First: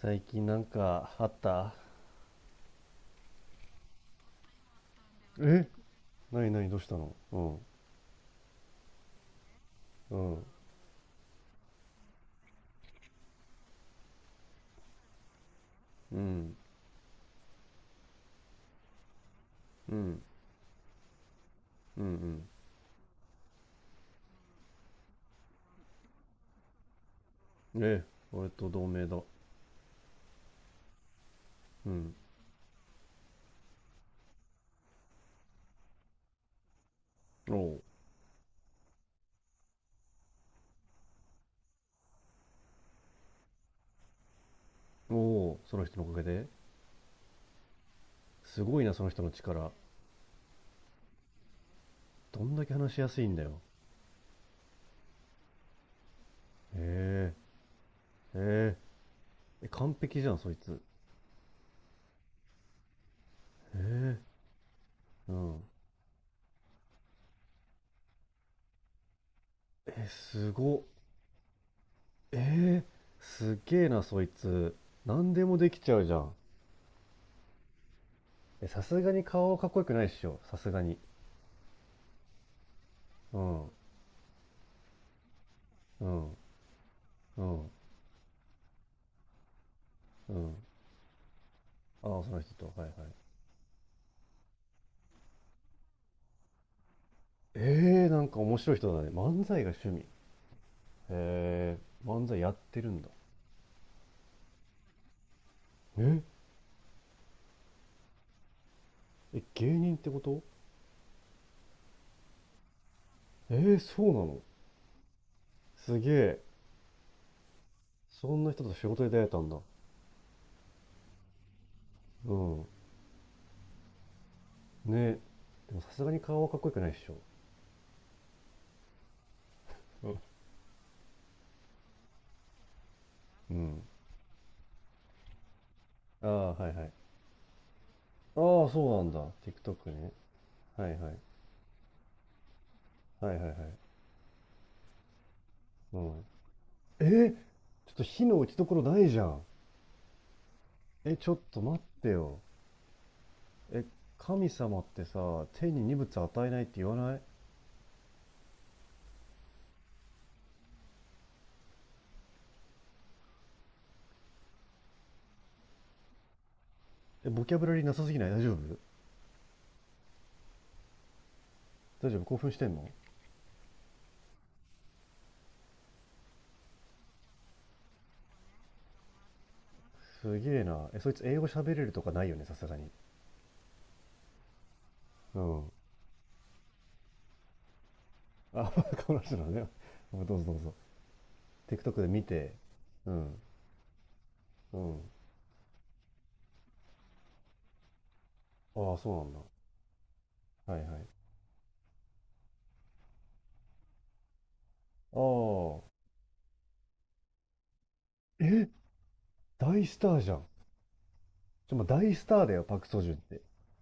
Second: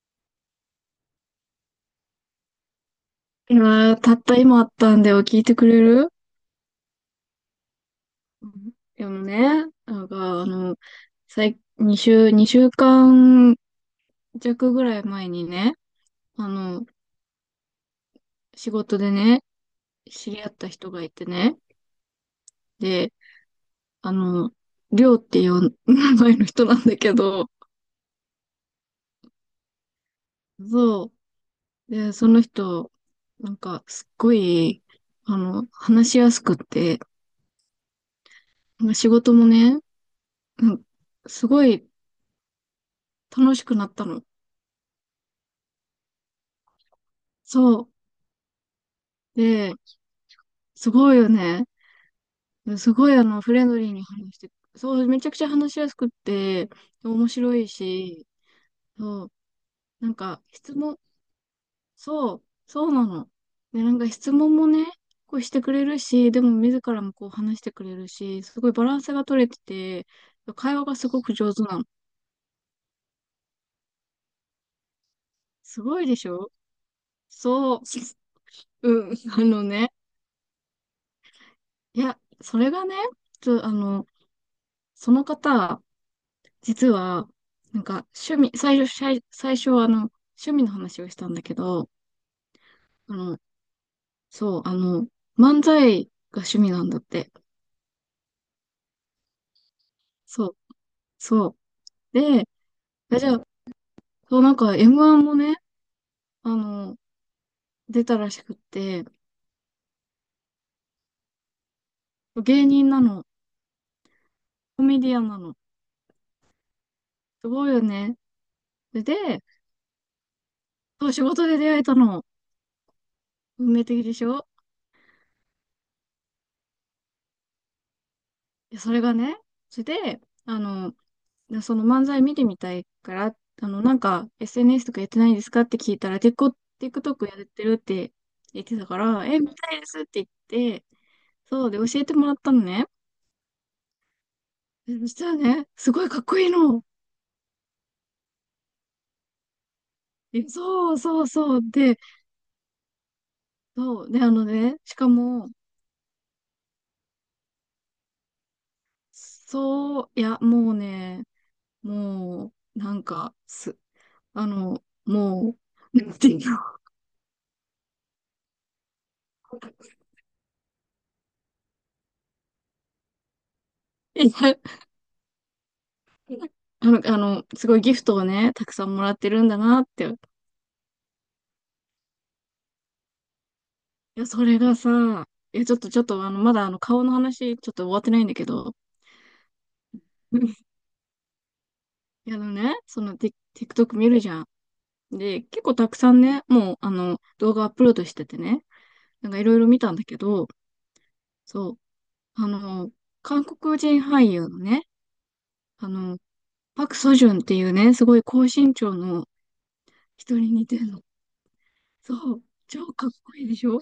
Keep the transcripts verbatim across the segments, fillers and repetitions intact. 最近なんかあった？今たった今あったんだよ。聞いてくえ、れる？なに？ない？どうしたの？うん。うん。でもね、なんうか、ん。あの、最、に週、二週間弱ぐらい前にね、うあん。の、仕事でね、うん。知り合った人がいてね、うん。で、あの、りょうっていう名前の人なんだけど、うん。え、俺と同盟だ。そうう。で、ん。その人、なんか、すっごい、あの、話しやすくって、おお。まあ仕事もね、うん、すごい楽しくなったの。うおう、その人のおかげで？そすごいな、その人のう。力。で、すごいよね。どんだけす話しやごいすあいんの、だフよ。レンドリーに話して、そう、めちゃくちゃ話しやすくって、面へ白いし、え。そう、へえ。え、完なん璧じゃんかそい質つ。問、そう、そうなの。へで、なんかえ。質問もね、うこうしてん。くれるし、でも自らもこう話してくれるし、すごいバランスが取れてえて、す会ごっ。話がすごく上手なの。えー、すっげえなそいつ。何でもできすちゃごういじでゃしん。ょ？そえさう、すうがん、にあ顔のかっこよくね、ないっしょ、さすがに。いや、それがね、うちょ、ん。あの、その方、うん。実は、うん。なんか趣味、最初、最最初はあの、う趣ん。味の話をしたんだけど、ああ、その人と。はいはい。あの、そう、あの、漫才が趣味なんだって。ええ、なんか面白い人だね。漫才が趣味。へそう、そう。え、漫才で、やってるんだ。あじゃあ、そう、なんか エムワン もね、え、あの、出たらしくって、え、芸人ってこと？芸人なの、えーそうなの。コメディアンなの。すげえ。すごいよね。そんな人と仕で、事で出会えたで、んだ。そう、仕事で出会えたの。うん。運命的でしょ？ね。でもさすがに顔はかっこよくないっしょ。いやそれがね、それで、あの、でその漫才見てみたいから、うあの、ん。なんか エスエヌエス とかやってないですかって聞いたら、あ結構 あ、はいはい。あ TikTok やってるってあ、言っそてたかうなんだ。ら、え、見たいで TikTok すっね。て言って、はいはい。そうで教えてもらったのね。はいはいはい。でそしたらね、すうごいかん。っこいいの。えー、ちょっと火の打ち所ないじゃん。えそうえ、そうちょっそとう。待で、ってよ。え、そう。で、あの神ね、様っしてかさ、も、天に荷物与えないって言わない？そう、いや、もうね、もう、なんか、す、あの、もう、なんていうの。え、ボキャブラリーなさすぎない？大丈夫？大丈夫？興奮してんの？ いや、あの、あの、すごいギフトをね、たくさんもらってるんだなって。すげえな。え、そいつ英語喋れるとかないよね、さすがに。いや、それがさ、ういや、ん。ちょっと、ちょっと、あの、まだ、あの、顔の話、ちょっと終わってないんだけあ、ど、この人なのね。どう うぞん、どいうぞ。TikTok で見や、あのて。ね、そうの、ティ ん。TikTok 見るじゃん。うん。で、結構たくさんね、もう、あの、動画アップロードしててね、ああ、そなんかいうろいろ見たんだけど、なんだ。はいはい。あそう、あの、韓国人俳優のね、あ、あの、パク・ソジュンっていうね、すごい高身長の大スターじゃ人ん。に似てるの。ちょ、まあ、大スそう、ターだよ、パク・超ソかジっュンっこて。いいでしょ？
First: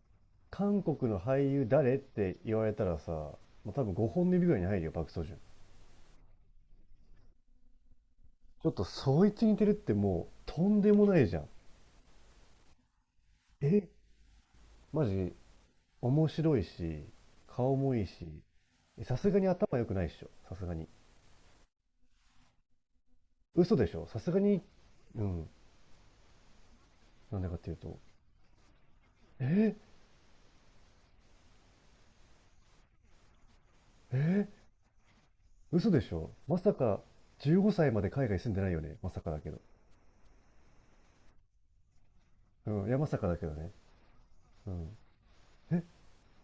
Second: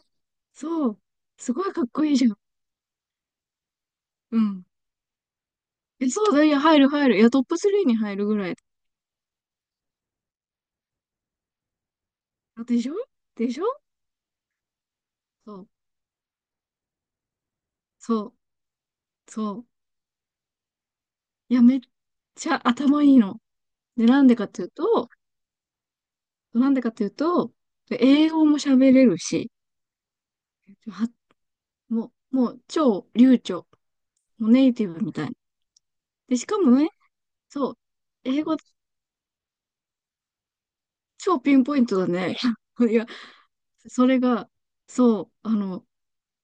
韓そう、国の俳すご優いかっ誰っこいいじゃてん。言われたらさ、まあ、多分ごほんう指ぐらいん。に入るよ、パク・ソジュン。え、そうだ、いや、入る入る。いや、トップさんに入るぐらい。ちょっとそいつ似てるってもう、とんでもないじゃん。でしょ？でしょ？え、マジ、そう、面白いし、顔もいいそし、う、えさすがにそう。頭良くないっしょ、さすがに。いや、めっちゃ頭いいの。嘘でしで、ょ、さなんすでがかってに、いうと、うん、なんでかっていうなんでと、かっていうと、英語も喋れるし、え、は、もう、もう超流暢。え、もうネイティブみたいな。嘘でしょ、で、しまかもさね、か、15そう、歳まで海外英住ん語でないよね、まさかだけど。超ピンポイントだね。うん、いいや、まや、さかだけどね。それが、うん。そう、あえ、の、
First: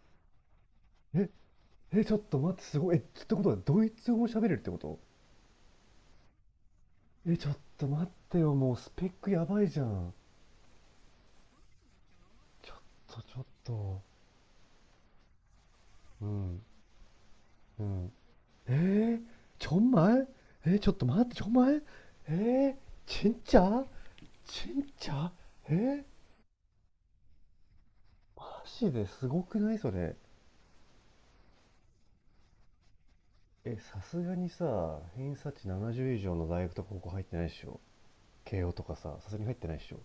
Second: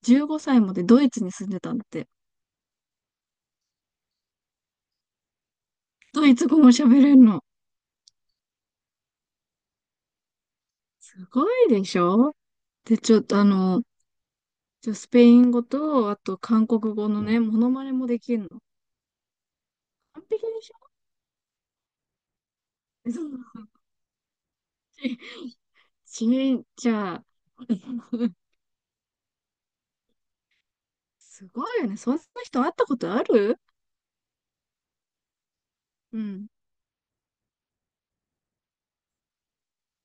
じゅうごさいまでドイツえ、に住んでたんだっえ、て。ちょっと待って、すごい。え、ってことは、ドイツ語喋れるってこと？ドイツ語も喋れるえ、の。ちょっと待ってよ、もうスペックやばいじゃん。すごいでしょ？ちょっで、ちょと、っちとょっあの、と。ちょスペイン語と、あうとん、韓国語のね、モノうマネもん。 できるの。에정完말璧でし에잠깐만정말에ょ？そん진な짜진짜에ちじゃあ、マジですごくないそれ。すごいよね。そんな人会ったことある？え、さすがにさ、偏差値ななじゅうう以上のん。大学とか高校入ってないでしょ。慶応とかさ、さすがに入ってないでしょ。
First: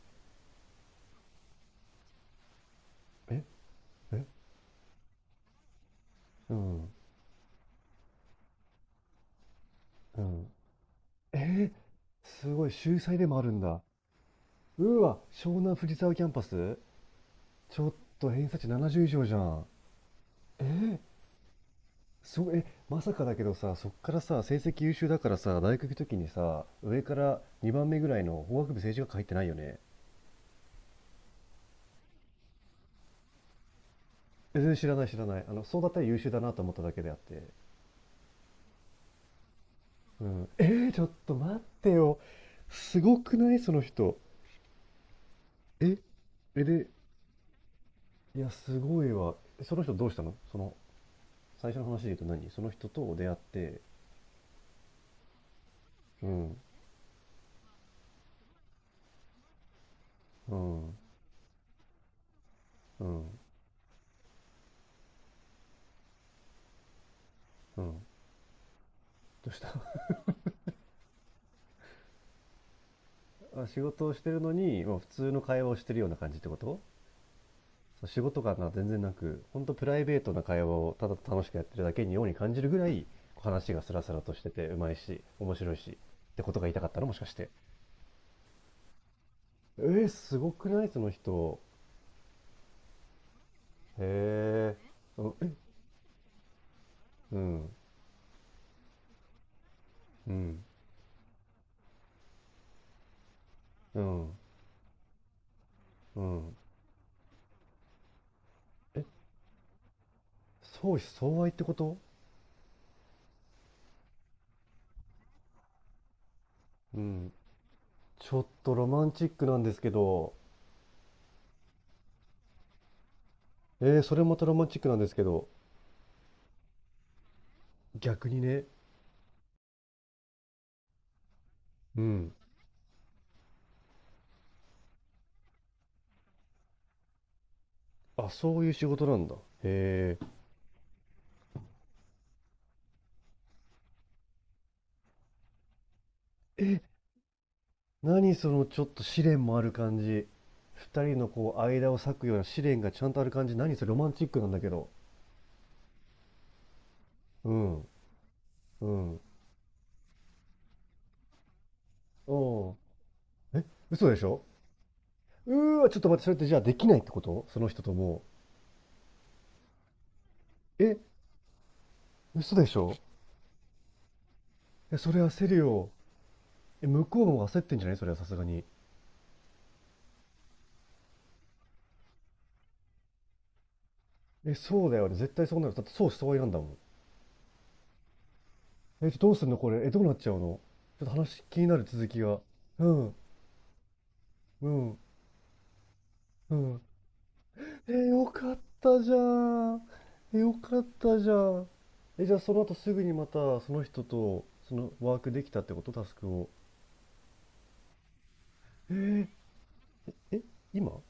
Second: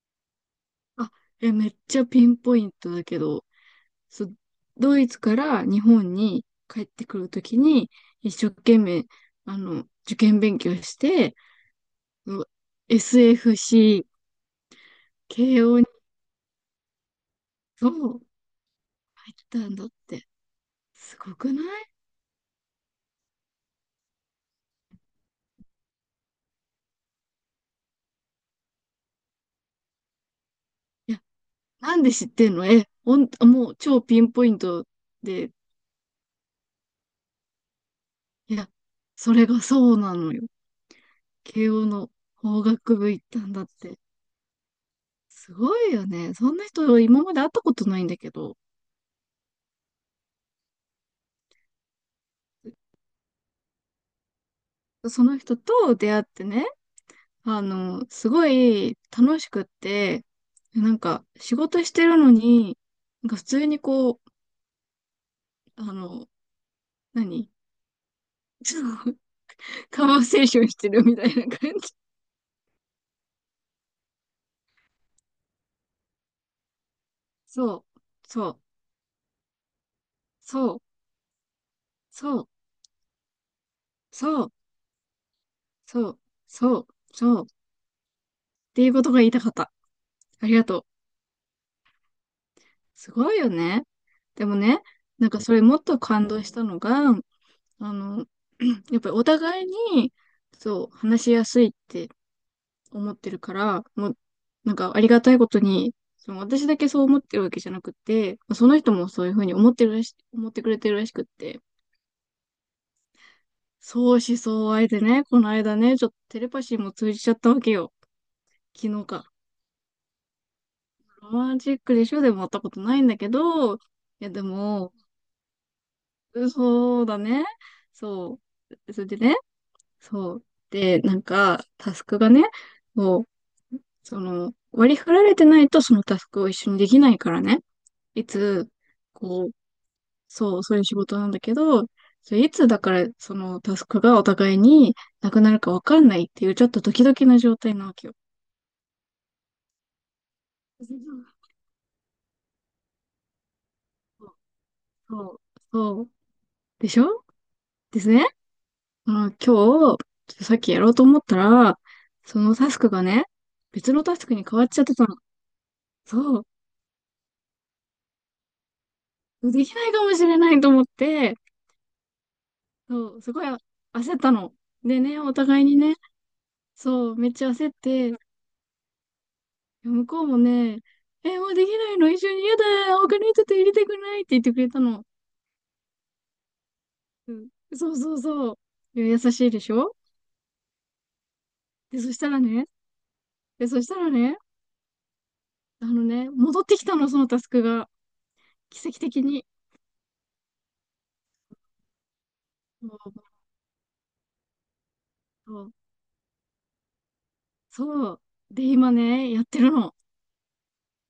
あ、え、めっちゃピンポイントだけえ。ど、え。そ、ドイツから日本にう帰っん。てくるときに、一生懸命、あの、受う験ん。勉強して、えー、う すごい、秀才でもあるんだ。エスエフシー、うわ、湘慶南応に藤沢キャンパス。ちょそっうと偏差値ななじゅう以上入じっゃたん。んだって。えー、すごくない？すごい、え、まさかだけどさ、そっからさ、成績優秀だからさ、大学行くときにさ、上からにばんめぐらいの法学部政治学科入ってないよね。いや、なんで知ってんの？え、ほん、あもう超ピンポイン全然ト知らない、知らない。で。あの、そうだったら優秀だなと思っただけであって。いや、それがそうなうのよ。ん。えー、ちょっと待っ慶応てのよ。法学す部ご行っくたなんいだっそのて。人。すごいえ、よね。そんえ、なで、人今まで会ったことないんだけいや、ど、すごいわ。えその人どうしたの、その、最初の話で言うと何？その人と出会って、その人と出会っうてん、ね、あの、すごい楽しくって、うん、うなん、んか仕事してるのに、うん。なんか普通にこう、あの、何どその うした？ カババセーションしてるみたいな感じ。あ、仕事をしてるのに、まあ、普通の会話をしてるような感じってこと？そう、そう、仕事そ感う、が全然なく、本当プライベートな会話そう、をただ楽しくやってるだけにようにそう、感じるぐらい、話がスラスラとしそてう、て、うまいし、面白いし、そう、ってことが言いそたかう、ったのもしかしそうて。っていうことが言いたかった。えー、すあごりがくとなう。いその人。すごいよね。でもへえ。ね、なんあ、かえ、それもっと感動したのが、うん、あの、やっぱりお互いに、うん、そう、話しやすいって思ってるから、うもう、ん、なんかありがたいことに、うそのん。私だけそう思ってるわけじゃなくて、その人え、もそういうふうに思ってるらし、思ってくれて相る思らしくっ相愛って、てこと？相思相愛でね、この間ね、ちょっとテレパシーもう通じちん。ゃったわけよ。ちょっとロ昨日マンチか。ックなんですけど、ロマンチックでしょ？でも会ったことないんだけど、いえー、それやまでたロマンチックも、なんですけど、そうだね。逆にそね、う。それでね、そう。で、なんか、タうスクがん。ね、もう、その、割り振られてないとそのタスクを一緒にできないからね。いあ、そういつ、う仕事なんだ。こう、へえ。そう、そういう仕事なんだけど、それいつだから、そのタスクがお互いになくなるかわかんないっていう、ちょっとドキドキな状態なわけよ。何そのちょっと試練もある感じ。そ二人のう、こう間を裂くような試練がちゃんとある感じ。何それロマンチックなんだけど。そう、そうでしょ？うん。ですね。うん。まあ、今日、ちょっとさっきやろうと思ったら、そのタおスクがね、ー、え、別の嘘でタしスクょ。に変わっちゃってたの。うーわ、ちょっと待って、それっそてじゃあできないってことその人とも？う。できないかもしれないと思う。っえ、て、嘘でしょ。そう、すごいあ焦ったの。え、でそね、れお焦る互いによ。ね、え、向そう、こうめっちもゃ焦っ焦ってんじゃないそれはて、さすがに。向こうもね、え、もうできないの一緒に嫌だ、他の人と入れてくれないって言っえ、てくれたそうだの。よね。絶対そうなる。だってそうした方がいいなんだもん。うん、そう、そう、そう。いやえ、優どうすしんいのでこしれ。え、ょ？どうなっちゃうの？ちょっと話気になるで、続そしきたが。らね、うん、で、そしたらね、うん、あのね、う戻ってん。きたの、そのタスクが。えよかっ奇跡たじゃ的に。ん。えよかったじゃん。え、じゃあその後すぐにまもたその人とそのワークできたっうてこと？タスクを。そう。で、え今ー、ね、やってるの。え、今、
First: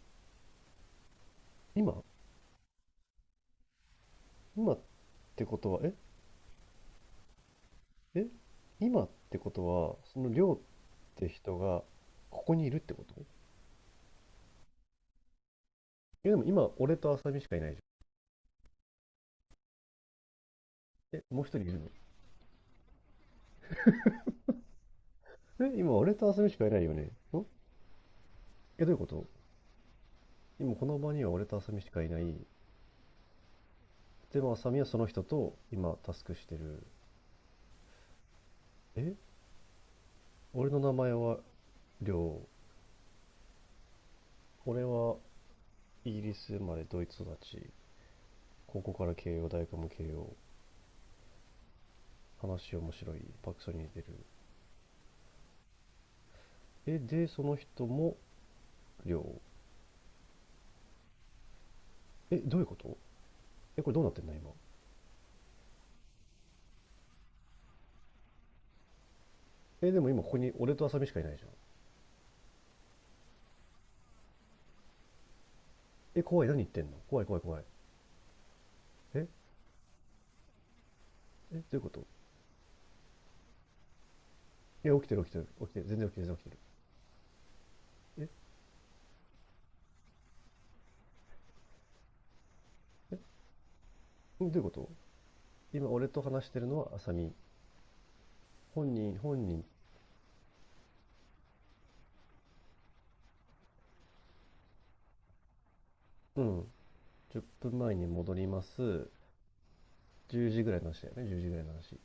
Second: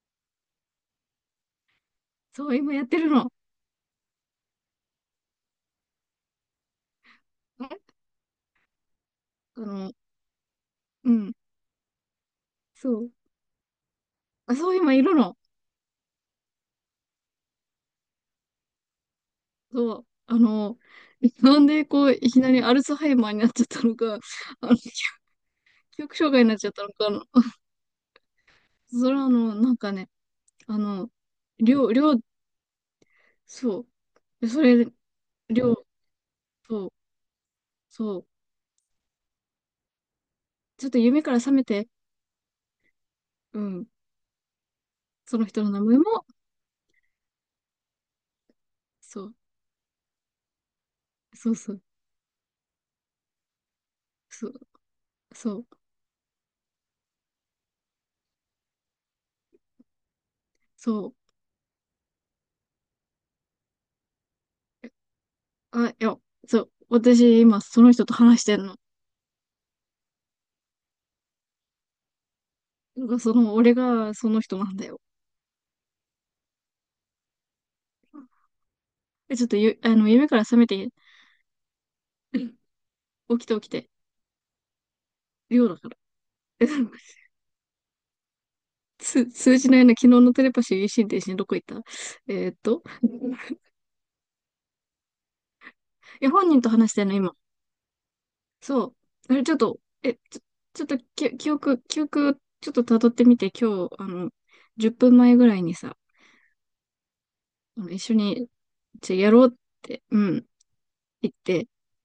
今、そう、今やってるの。今ってことは、え、え、え、今ってこあとの、は、そのりっうてん。人がここにいるってそこう。と？あ、そう、今いるの。え、でも今俺と浅見しかいないじそう。あの、ゃん。え、も う一なん人いるでの？こう、いきなりアルツハイマーになっちゃったのか、あの、え、今記俺憶と障浅害に見なしっかちいゃっなたいのよか、ね。あのん？え、どういうこそれはと？あの、なんかね、今あこのの、場には俺と浅り見ょしう、りかいょなう、い。そでう。もそ浅見れ、はその人とりょう、今タスクしてる。そう、そう。え、俺のちょっ名と前夢からは覚めて、亮。うん。俺はその人の名前イギも、リス生まれドイツ育ち、高校からそう、慶応、大学も慶応、そう、そう、話面白い、パクソに似てる。そう、そう、え、でその人も亮。そう。えどういうこと？えこれどうなってんの今。あ、いや、そう、私今その人と話してんの。えでも今ここに俺と浅見しかいないじゃん。なんかその、俺がその人なんだよ。え怖い、何言ってんの、怖い怖い怖い。え。え、ちょっとゆ、あの、夢から覚めて、え、どういうこと？起きて起きて、いや起きてる、起きてる、起量きだてる、から。全然起きてる、全然起きてえ、なんかる。つ、通なな、昨日のテレパシー心停止にどこ行った？えーっと、え。え、 どういうこと？今俺といや、話本して人るとのは話してん浅の、見？今。そ本う。人？あ本れ、ちょっ人？と、え、ちょ、ちょっとき、記憶、記憶、ちょっと辿ってみて、今日、あの、じゅっぷんまえぐらいにさ、うん。10分あの前一に緒戻りに、ます。じゃ、やろうって、う10ん、時ぐらいの話だよね？言っじゅうじぐらいて、の話。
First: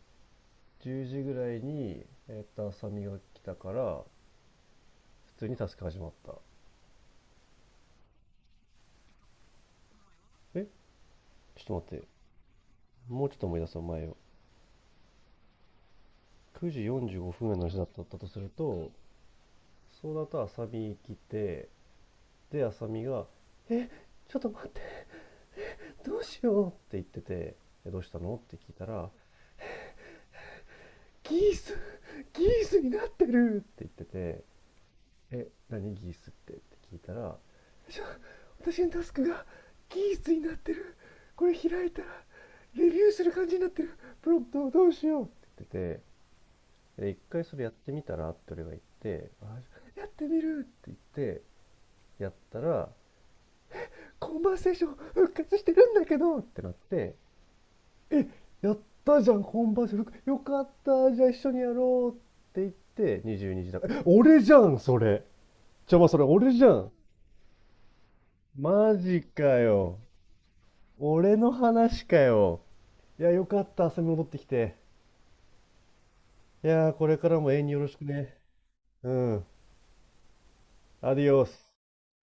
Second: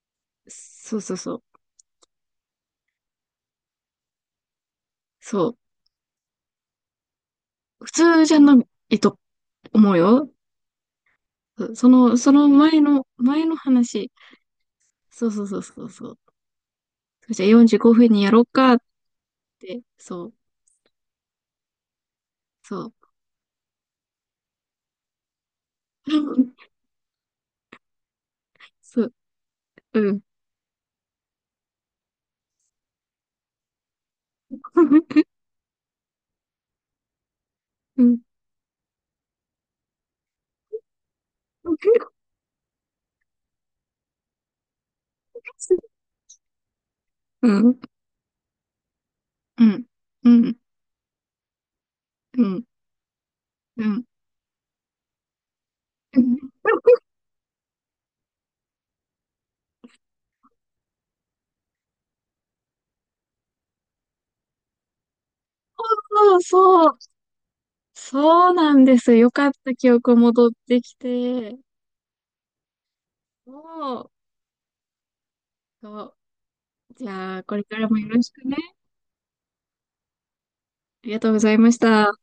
そう、10そう、時ぐそう、らいにえっと浅見が来たから、普通そにう。タスク始まった。普通じゃないと思うよ。え、ちょっそと待って、の、その前の、もうちょっ前との思い出そう前話。を。そう、そう、そう、そう、そう。くじ45じゃ分あぐらいの話45だっ分たにとやすろうるかっと、て。そうそだう、と浅見来て、でそ浅う。見が「え、ちょっと待って、どうしよう」っ て言ってて、「えどうしたの?」って聞いたそらう、うん。「ギース、ギースになってる!」って言ってて 「え何ギースって?」って聞いたら、「ち、うん。私のタスクがキースになってる、これうん。開いたらレビューする感じになってる、プロンプトをどうしよう」って言ってて、で「一回うそれやっん。てみたら」って俺が言って、「やってうみん。る」って言って、やっうたん。ら、「うん。コンバーセーション復活してるんだけうど」っん、てなって、え、やったじゃん、コンバーセ復ン、よかった、じゃあ一緒にやろうって言って、にじゅうにじだから、え、俺じゃんそれ。ちょま、それそう、俺じゃん。そう。そうなんマですよ。ジよかかった記よ。憶戻ってき俺のて。話かよ。いや、よそかった。遊び戻っう。てきて。そう。いやー、こじれかゃらあ、もこ永れ遠にかよろらしもくよろしね。くね。うん。ありアがデとィうごオざいス。ました。